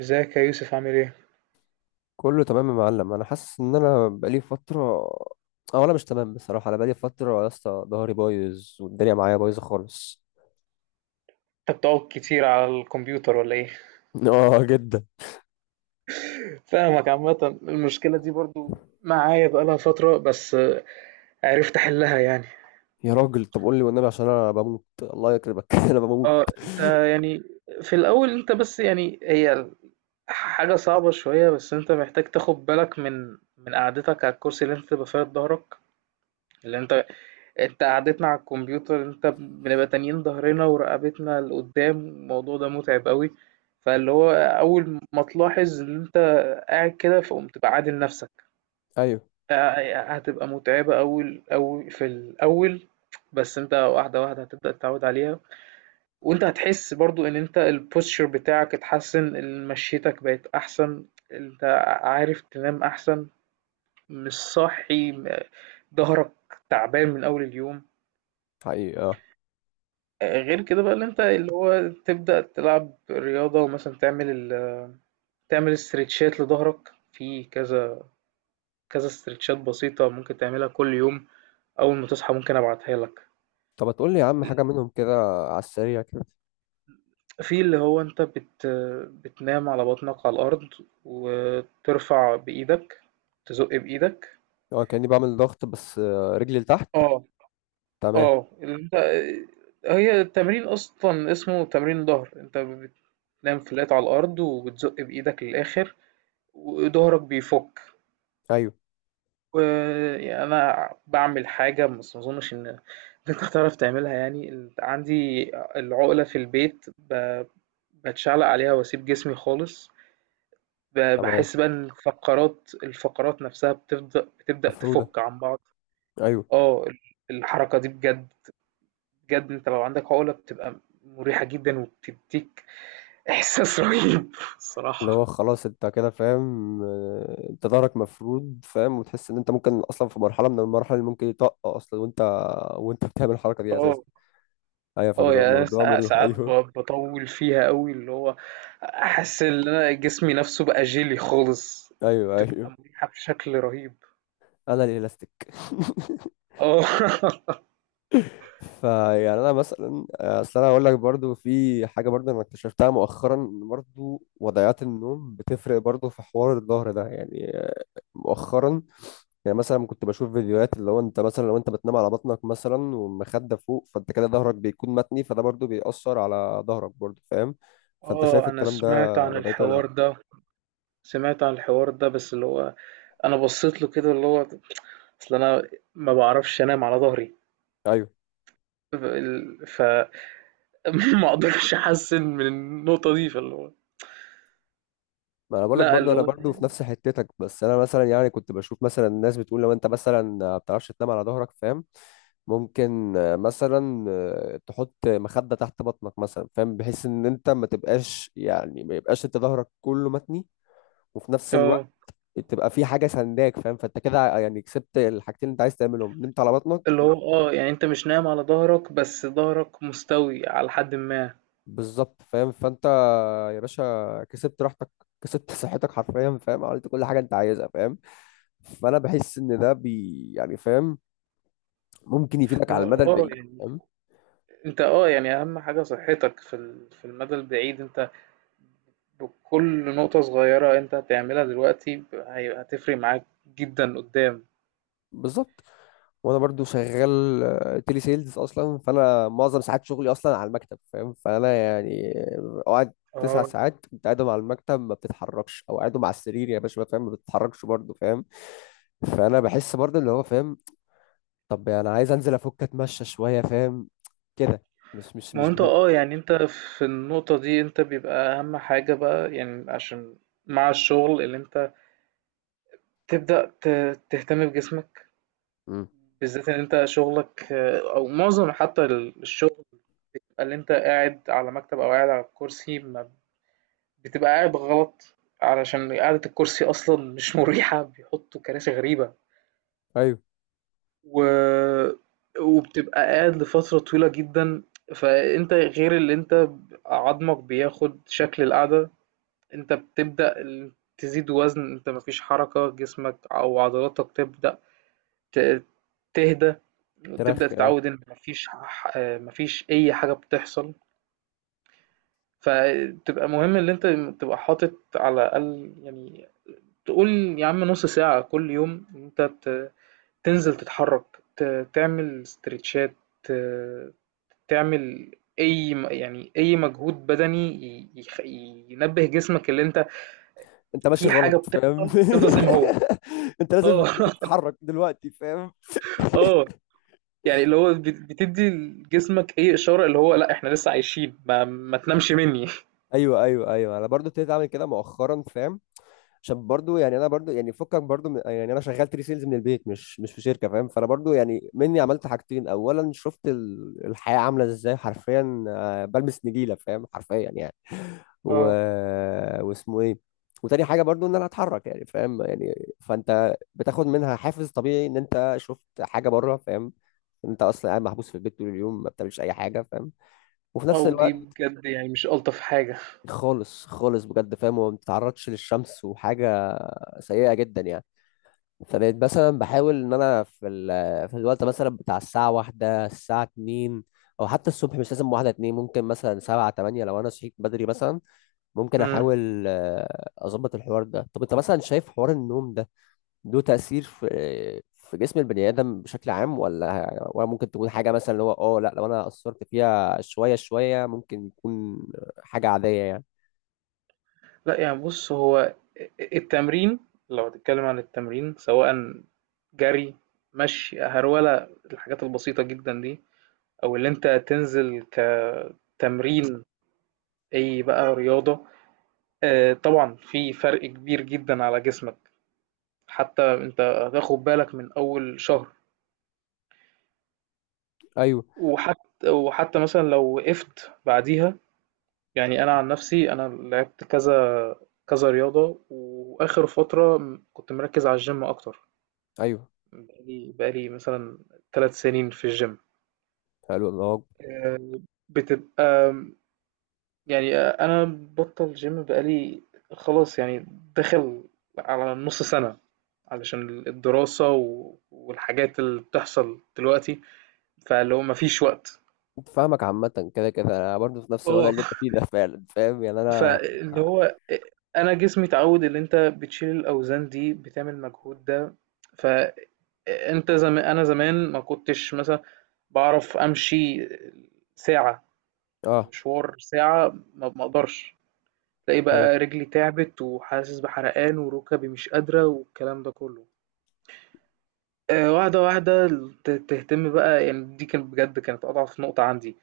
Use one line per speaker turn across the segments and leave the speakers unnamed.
ازيك يا يوسف، عامل ايه؟
كله تمام يا معلم. انا حاسس ان انا بقالي فتره، او انا مش تمام بصراحه. انا بقالي فتره يا اسطى ظهري بايظ والدنيا معايا بايظه خالص.
انت بتقعد كتير على الكمبيوتر ولا ايه؟
اه جدا.
فاهمك، عامة المشكلة دي برضو معايا بقالها فترة، بس عرفت احلها يعني.
يا راجل طب قول لي والنبي عشان انا بموت الله يكرمك، انا بموت.
اه، انت يعني في الاول، انت بس يعني هي حاجة صعبة شوية، بس انت محتاج تاخد بالك من قعدتك على الكرسي اللي انت تبقى فيها ظهرك، اللي انت قعدتنا على الكمبيوتر، انت بنبقى تانيين ظهرنا ورقبتنا لقدام، الموضوع ده متعب قوي. فاللي هو اول ما تلاحظ ان انت قاعد كده، فقوم تبقى عادل نفسك.
ايوه
هتبقى متعبة، اول اول في الاول، بس انت واحدة واحدة هتبدأ تتعود عليها، وانت هتحس برضو ان انت البوستشر بتاعك اتحسن، مشيتك بقت احسن، انت عارف تنام احسن، مش صاحي ظهرك تعبان من اول اليوم.
حقيقي اه.
غير كده بقى اللي انت اللي هو تبدأ تلعب رياضة، ومثلا تعمل تعمل استرتشات لظهرك في كذا كذا، استرتشات بسيطة ممكن تعملها كل يوم، أول ما تصحى ممكن أبعتها لك.
طب ما تقول لي يا عم حاجه منهم كده، على السريع كده.
في اللي هو انت بتنام على بطنك على الأرض، وترفع بإيدك، تزق بإيدك.
اه كاني بعمل ضغط بس رجلي لتحت.
اه.
تمام.
اه، اللي انت هي التمرين أصلا، اسمه تمرين ظهر، انت بتنام فلات على الأرض، وبتزق بإيدك للآخر، وظهرك بيفك.
ايوه
وأنا باعمل حاجة، بس ما أظنش إن أنت هتعرف تعملها يعني، عندي العقلة في البيت، بتشعلق عليها وأسيب جسمي خالص،
تمام،
بحس بقى إن الفقرات نفسها بتبدأ
مفروده.
تفك عن بعض.
ايوه
اه ال- الحركة دي بجد، بجد أنت لو عندك عقلة بتبقى مريحة جدا، وبتديك إحساس رهيب
اللي
الصراحة.
هو خلاص انت كده فاهم، انت ظهرك مفرود فاهم، وتحس ان انت ممكن اصلا في مرحله من المراحل اللي ممكن يطق اصلا، وانت بتعمل الحركه دي
اه
اساسا. ايوه
اه
فبيبقى
يعني أنا
الموضوع مريح.
ساعات
ايوه.
بطول فيها قوي، اللي هو احس ان انا جسمي نفسه بقى جيلي خالص،
ايوه
بتبقى
ايوه
مريحة بشكل رهيب.
انا الالاستيك.
اه
فيعني انا مثلا، اصل انا اقول لك برضو في حاجه برضو انا اكتشفتها مؤخرا ان برضو وضعيات النوم بتفرق برضو في حوار الظهر ده يعني، مؤخرا. يعني مثلا كنت بشوف فيديوهات اللي هو انت مثلا لو انت بتنام على بطنك مثلا والمخدة فوق، فانت كده ظهرك بيكون متني، فده برضو بيأثر على ظهرك برضو فاهم. فانت شايف
اه، انا
الكلام ده
سمعت عن
وضعيته ولا لا؟
الحوار ده سمعت عن الحوار ده، بس اللي هو انا بصيت له كده، اللي هو اصل انا ما بعرفش انام على ظهري،
ايوه
فما اقدرش احسن من النقطة دي. فاللي هو
ما انا بقول لك
لا،
برضو
اللي
انا
هو
برضو في نفس حتتك. بس انا مثلا يعني كنت بشوف مثلا الناس بتقول لو انت مثلا ما بتعرفش تنام على ظهرك فاهم، ممكن مثلا تحط مخدة تحت بطنك مثلا فاهم، بحيث ان انت ما تبقاش يعني ما يبقاش انت ظهرك كله متني، وفي نفس الوقت
اه،
تبقى في حاجه سنداك فاهم. فانت كده يعني كسبت الحاجتين اللي انت عايز تعملهم، نمت على بطنك
اللي هو اه يعني انت مش نايم على ظهرك، بس ظهرك مستوي على حد ما.
بالظبط فاهم. فانت يا باشا كسبت راحتك، كسبت صحتك حرفيا فاهم، عملت كل حاجه انت عايزها فاهم. فانا بحس ان ده بي يعني فاهم، ممكن يفيدك
ما
على المدى
هو اه
البعيد
يعني
فاهم.
انت اه يعني اهم حاجة صحتك في في المدى البعيد، انت بكل نقطة صغيرة انت هتعملها دلوقتي، هتفرق معاك جدا قدام.
بالظبط. وانا برضو شغال تيلي سيلز اصلا، فانا معظم ساعات شغلي اصلا على المكتب فاهم. فانا يعني اقعد تسع
اه،
ساعات انت قاعدهم على المكتب ما بتتحركش، او قاعدهم على السرير يا باشا فاهم ما بتتحركش برضو فاهم. فانا بحس برضو اللي هو فاهم، طب انا عايز انزل افك اتمشى شويه فاهم كده. مش مش
ما هو
مش
انت
بحي...
اه يعني انت في النقطة دي انت بيبقى اهم حاجة بقى يعني، عشان مع الشغل اللي انت تبدأ تهتم بجسمك،
مم.
بالذات ان انت شغلك آه، او معظم حتى الشغل اللي انت قاعد على مكتب او قاعد على كرسي، بتبقى قاعد غلط، علشان قعدة الكرسي أصلا مش مريحة، بيحطوا كراسي غريبة،
ايوه.
و... وبتبقى قاعد لفترة طويلة جدا. فأنت غير اللي أنت عظمك بياخد شكل القعدة، أنت بتبدأ تزيد وزن، أنت مفيش حركة، جسمك أو عضلاتك تبدأ ت- تهدى، وتبدأ
تراخي اه.
تتعود إن مفيش مفيش أي حاجة بتحصل. فتبقى مهم إن أنت تبقى حاطط على الأقل يعني، تقول يا عم نص ساعة كل يوم إن انت ت- تنزل تتحرك، تعمل استرتشات، ت- تعمل اي يعني اي مجهود بدني ينبه جسمك، اللي انت
انت ماشي
في حاجة
غلط فاهم.
بتحصل تفضل زي ما هو.
انت لازم
اه
لازم تتحرك دلوقتي فاهم.
اه يعني اللي هو بتدي لجسمك اي اشارة اللي هو لا احنا لسه عايشين، ما تنامش مني.
ايوه انا برضو ابتديت اعمل كده مؤخرا فاهم. عشان برضو يعني انا برضو يعني فكك برضو من يعني، انا شغال تري سيلز من البيت مش في شركه فاهم. فانا برضو يعني مني عملت حاجتين، اولا شفت الحياه عامله ازاي حرفيا، بلبس نجيله فاهم حرفيا يعني، و...
اه،
واسمه ايه. وتاني حاجه برضو ان انا اتحرك يعني فاهم يعني، فانت بتاخد منها حافز طبيعي ان انت شفت حاجه بره فاهم. انت اصلا قاعد محبوس في البيت طول اليوم ما بتعملش اي حاجه فاهم. وفي نفس
او دي
الوقت
بجد يعني مش الطف حاجة.
خالص خالص بجد فاهم، وما بتتعرضش للشمس وحاجة سيئة جدا يعني. فبقيت مثلا بحاول ان انا في في الوقت مثلا بتاع الساعة واحدة الساعة اتنين، او حتى الصبح مش لازم واحدة اتنين، ممكن مثلا سبعة تمانية لو انا صحيت بدري مثلا، ممكن
مم.
احاول اظبط الحوار ده. طب انت مثلا شايف حوار النوم ده له تأثير في في جسم البني آدم بشكل عام، ولا ممكن تكون حاجة مثلا اللي هو اه لا، لو انا قصرت فيها شوية شوية ممكن يكون حاجة عادية يعني؟
لأ يعني بُص، هو التمرين، لو هتتكلم عن التمرين سواءً جري، مشي، هرولة، الحاجات البسيطة جدًا دي، أو اللي أنت تنزل كتمرين، أي بقى رياضة، طبعًا في فرق كبير جدًا على جسمك، حتى أنت هتاخد بالك من أول شهر،
ايوه
وحت وحتى مثلًا لو وقفت بعديها. يعني أنا عن نفسي أنا لعبت كذا كذا رياضة، وآخر فترة م كنت مركّز على الGym أكتر.
ايوه
بقالي مثلًا 3 سنين في الgym.
حلو الله أكبر.
آآ بتبقى يعني آه، أنا مبطّل gym بقالي خلاص يعني، داخل على نُص سَنة، علشان الدراسة و والحاجات اللي بتحصل دلوقتي، فاللي هو ما فيش وقت.
فاهمك عامة. كده كده أنا برضه في نفس الوضع اللي أنت
آه،
فيه ده. فعلا فاهم يعني أنا.
فاللي هو أ أنا جسمي اتعوّد اللي أنت بتشيل الأوزان دي، بتعمل المجهود ده، فأنت أنا زمان ما كنتش مثلًا باعرف أمشي ساعة.
أه.
فمشوار ساعة ما اقدرش، تلاقي
أيوه.
بقى رجلي تعبت، وحاسس بحرقان، وركبي مش قادرة، والكلام ده كله. آه، واحدة واحدة تهتم بقى يعني، دي كانت بجد كانت أضعف نقطة عندي،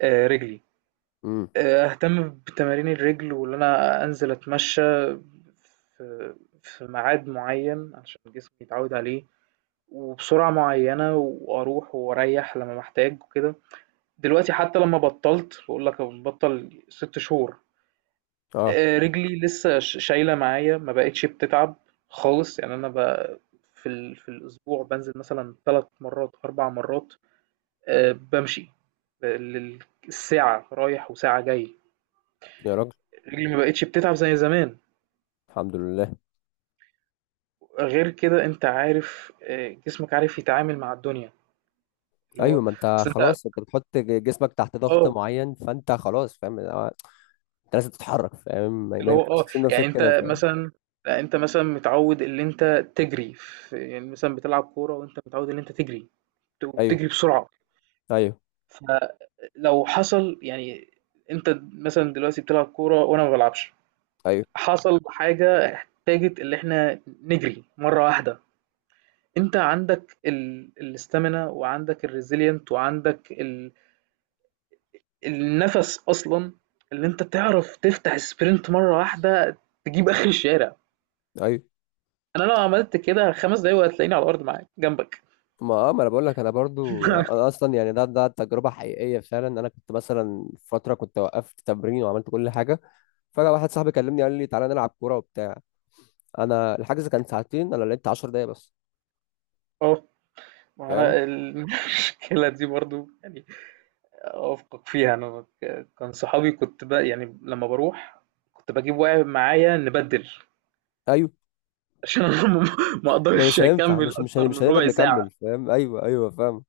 آه، رجلي.
أمم.
آه، أهتم بتمارين الرجل، وإن أنا أنزل أتمشى في في ميعاد معين عشان جسمي يتعود عليه، وبسرعة معينة، وأروح وأريح لما محتاج وكده. دلوقتي حتى لما بطلت، بقول لك بطل 6 شهور،
أه.
آه، رجلي لسه شايله معايا، ما بقتش بتتعب خالص يعني، انا في في الاسبوع بنزل مثلا 3 مرات 4 مرات، آه، بمشي، ب- لل- الساعه رايح وساعه جاي.
يا راجل
رجلي ما بقتش بتتعب زي زمان،
الحمد لله.
غير كده انت عارف آه، جسمك عارف يتعامل مع الدنيا اللي
أيوه
هو
ما أنت
اصل انت.
خلاص أنت بتحط جسمك تحت ضغط
اه،
معين، فأنت خلاص فاهم أنت لازم تتحرك فاهم، ما
اللي هو
ينفعش
اه
تسيب
يعني
نفسك كده
انت
فاهم.
مثلا، لا انت مثلا متعود ان انت تجري في، يعني مثلا بتلعب كوره وانت متعود ان انت تجري،
أيوه
وبتجري بسرعه.
أيوه
لو حصل يعني، أنت مثلًا دلوقتي بتلعب كورة وأنا ما بالعبش،
أيوه
حصل حاجة فاجت اللي إحنا نجري مرّة واحدة، أنت عندك ال الstamina وعندك الresilient وعندك النَفَس أصلًا، اللي أنت تعرف تفتح sprint مرّة واحدة تجيب آخر الشارع،
أيوه
أنا لو عملت كده 5 دقايق وهتلاقيني على الأرض معاك جنبك.
ما اه ما انا بقول لك انا برضو، انا اصلا يعني ده ده تجربه حقيقيه فعلا. انا كنت مثلا فتره كنت وقفت تمرين وعملت كل حاجه، فجاه واحد صاحبي كلمني قال لي تعالى نلعب كوره وبتاع. انا الحجز كان ساعتين، انا لعبت 10 دقايق بس
آه، ما
فاهم.
أنا المشكلة دي برضه يعني أوافقك فيها، أنا كان صحابي، كنت بقى يعني لما بروح كنت بجيب واحد معايا نبدل،
ايوه
عشان أنا ما
ما مش
أقدرش
هينفع،
أكمل
مش مش هن-
أكتر من
مش هنقدر
ربع ساعة.
نكمل فاهم. ايوه ايوه فاهم.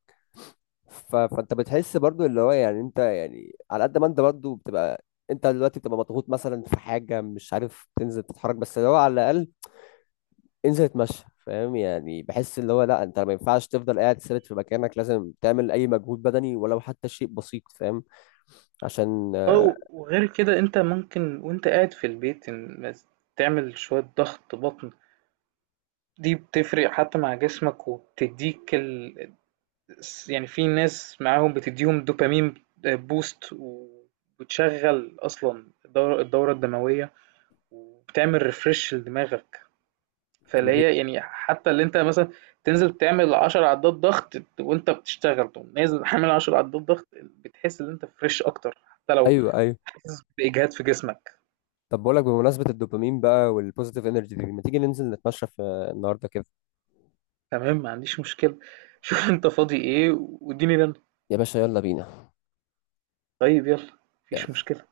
فانت بتحس برضو اللي هو يعني انت يعني على قد ما انت برضو بتبقى، انت دلوقتي بتبقى مضغوط مثلا في حاجه مش عارف تنزل تتحرك، بس اللي هو على الاقل انزل اتمشى فاهم. يعني بحس اللي هو لا، انت ما ينفعش تفضل قاعد ثابت في مكانك، لازم تعمل اي مجهود بدني ولو حتى شيء بسيط فاهم، عشان آه.
أو وغير كده أنت ممكن وأنت قاعد في البيت بس تعمل شوية ضغط بطن، دي بتفرق حتى مع جسمك، وبتديك يعني في ناس معاهم بتديهم دوبامين بوست، وبتشغل أصلا الدورة الدموية، وبتعمل ريفرش لدماغك.
طب
فاللي
ما دي-
هي يعني حتى اللي انت مثلا تنزل تعمل 10 عدات ضغط، وانت بتشتغل تقوم نازل حامل 10 عدات ضغط، بتحس ان انت فريش اكتر، حتى لو
ايوه ايوه.
حاسس باجهاد في جسمك.
طب بقولك بمناسبة الدوبامين بقى والبوزيتيف انرجي دي، ما تيجي ننزل نتمشى في النهاردة كده؟
تمام، ما عنديش مشكله، شوف انت فاضي ايه واديني رن.
يا باشا يلا بينا.
طيب يلا، مفيش مشكله.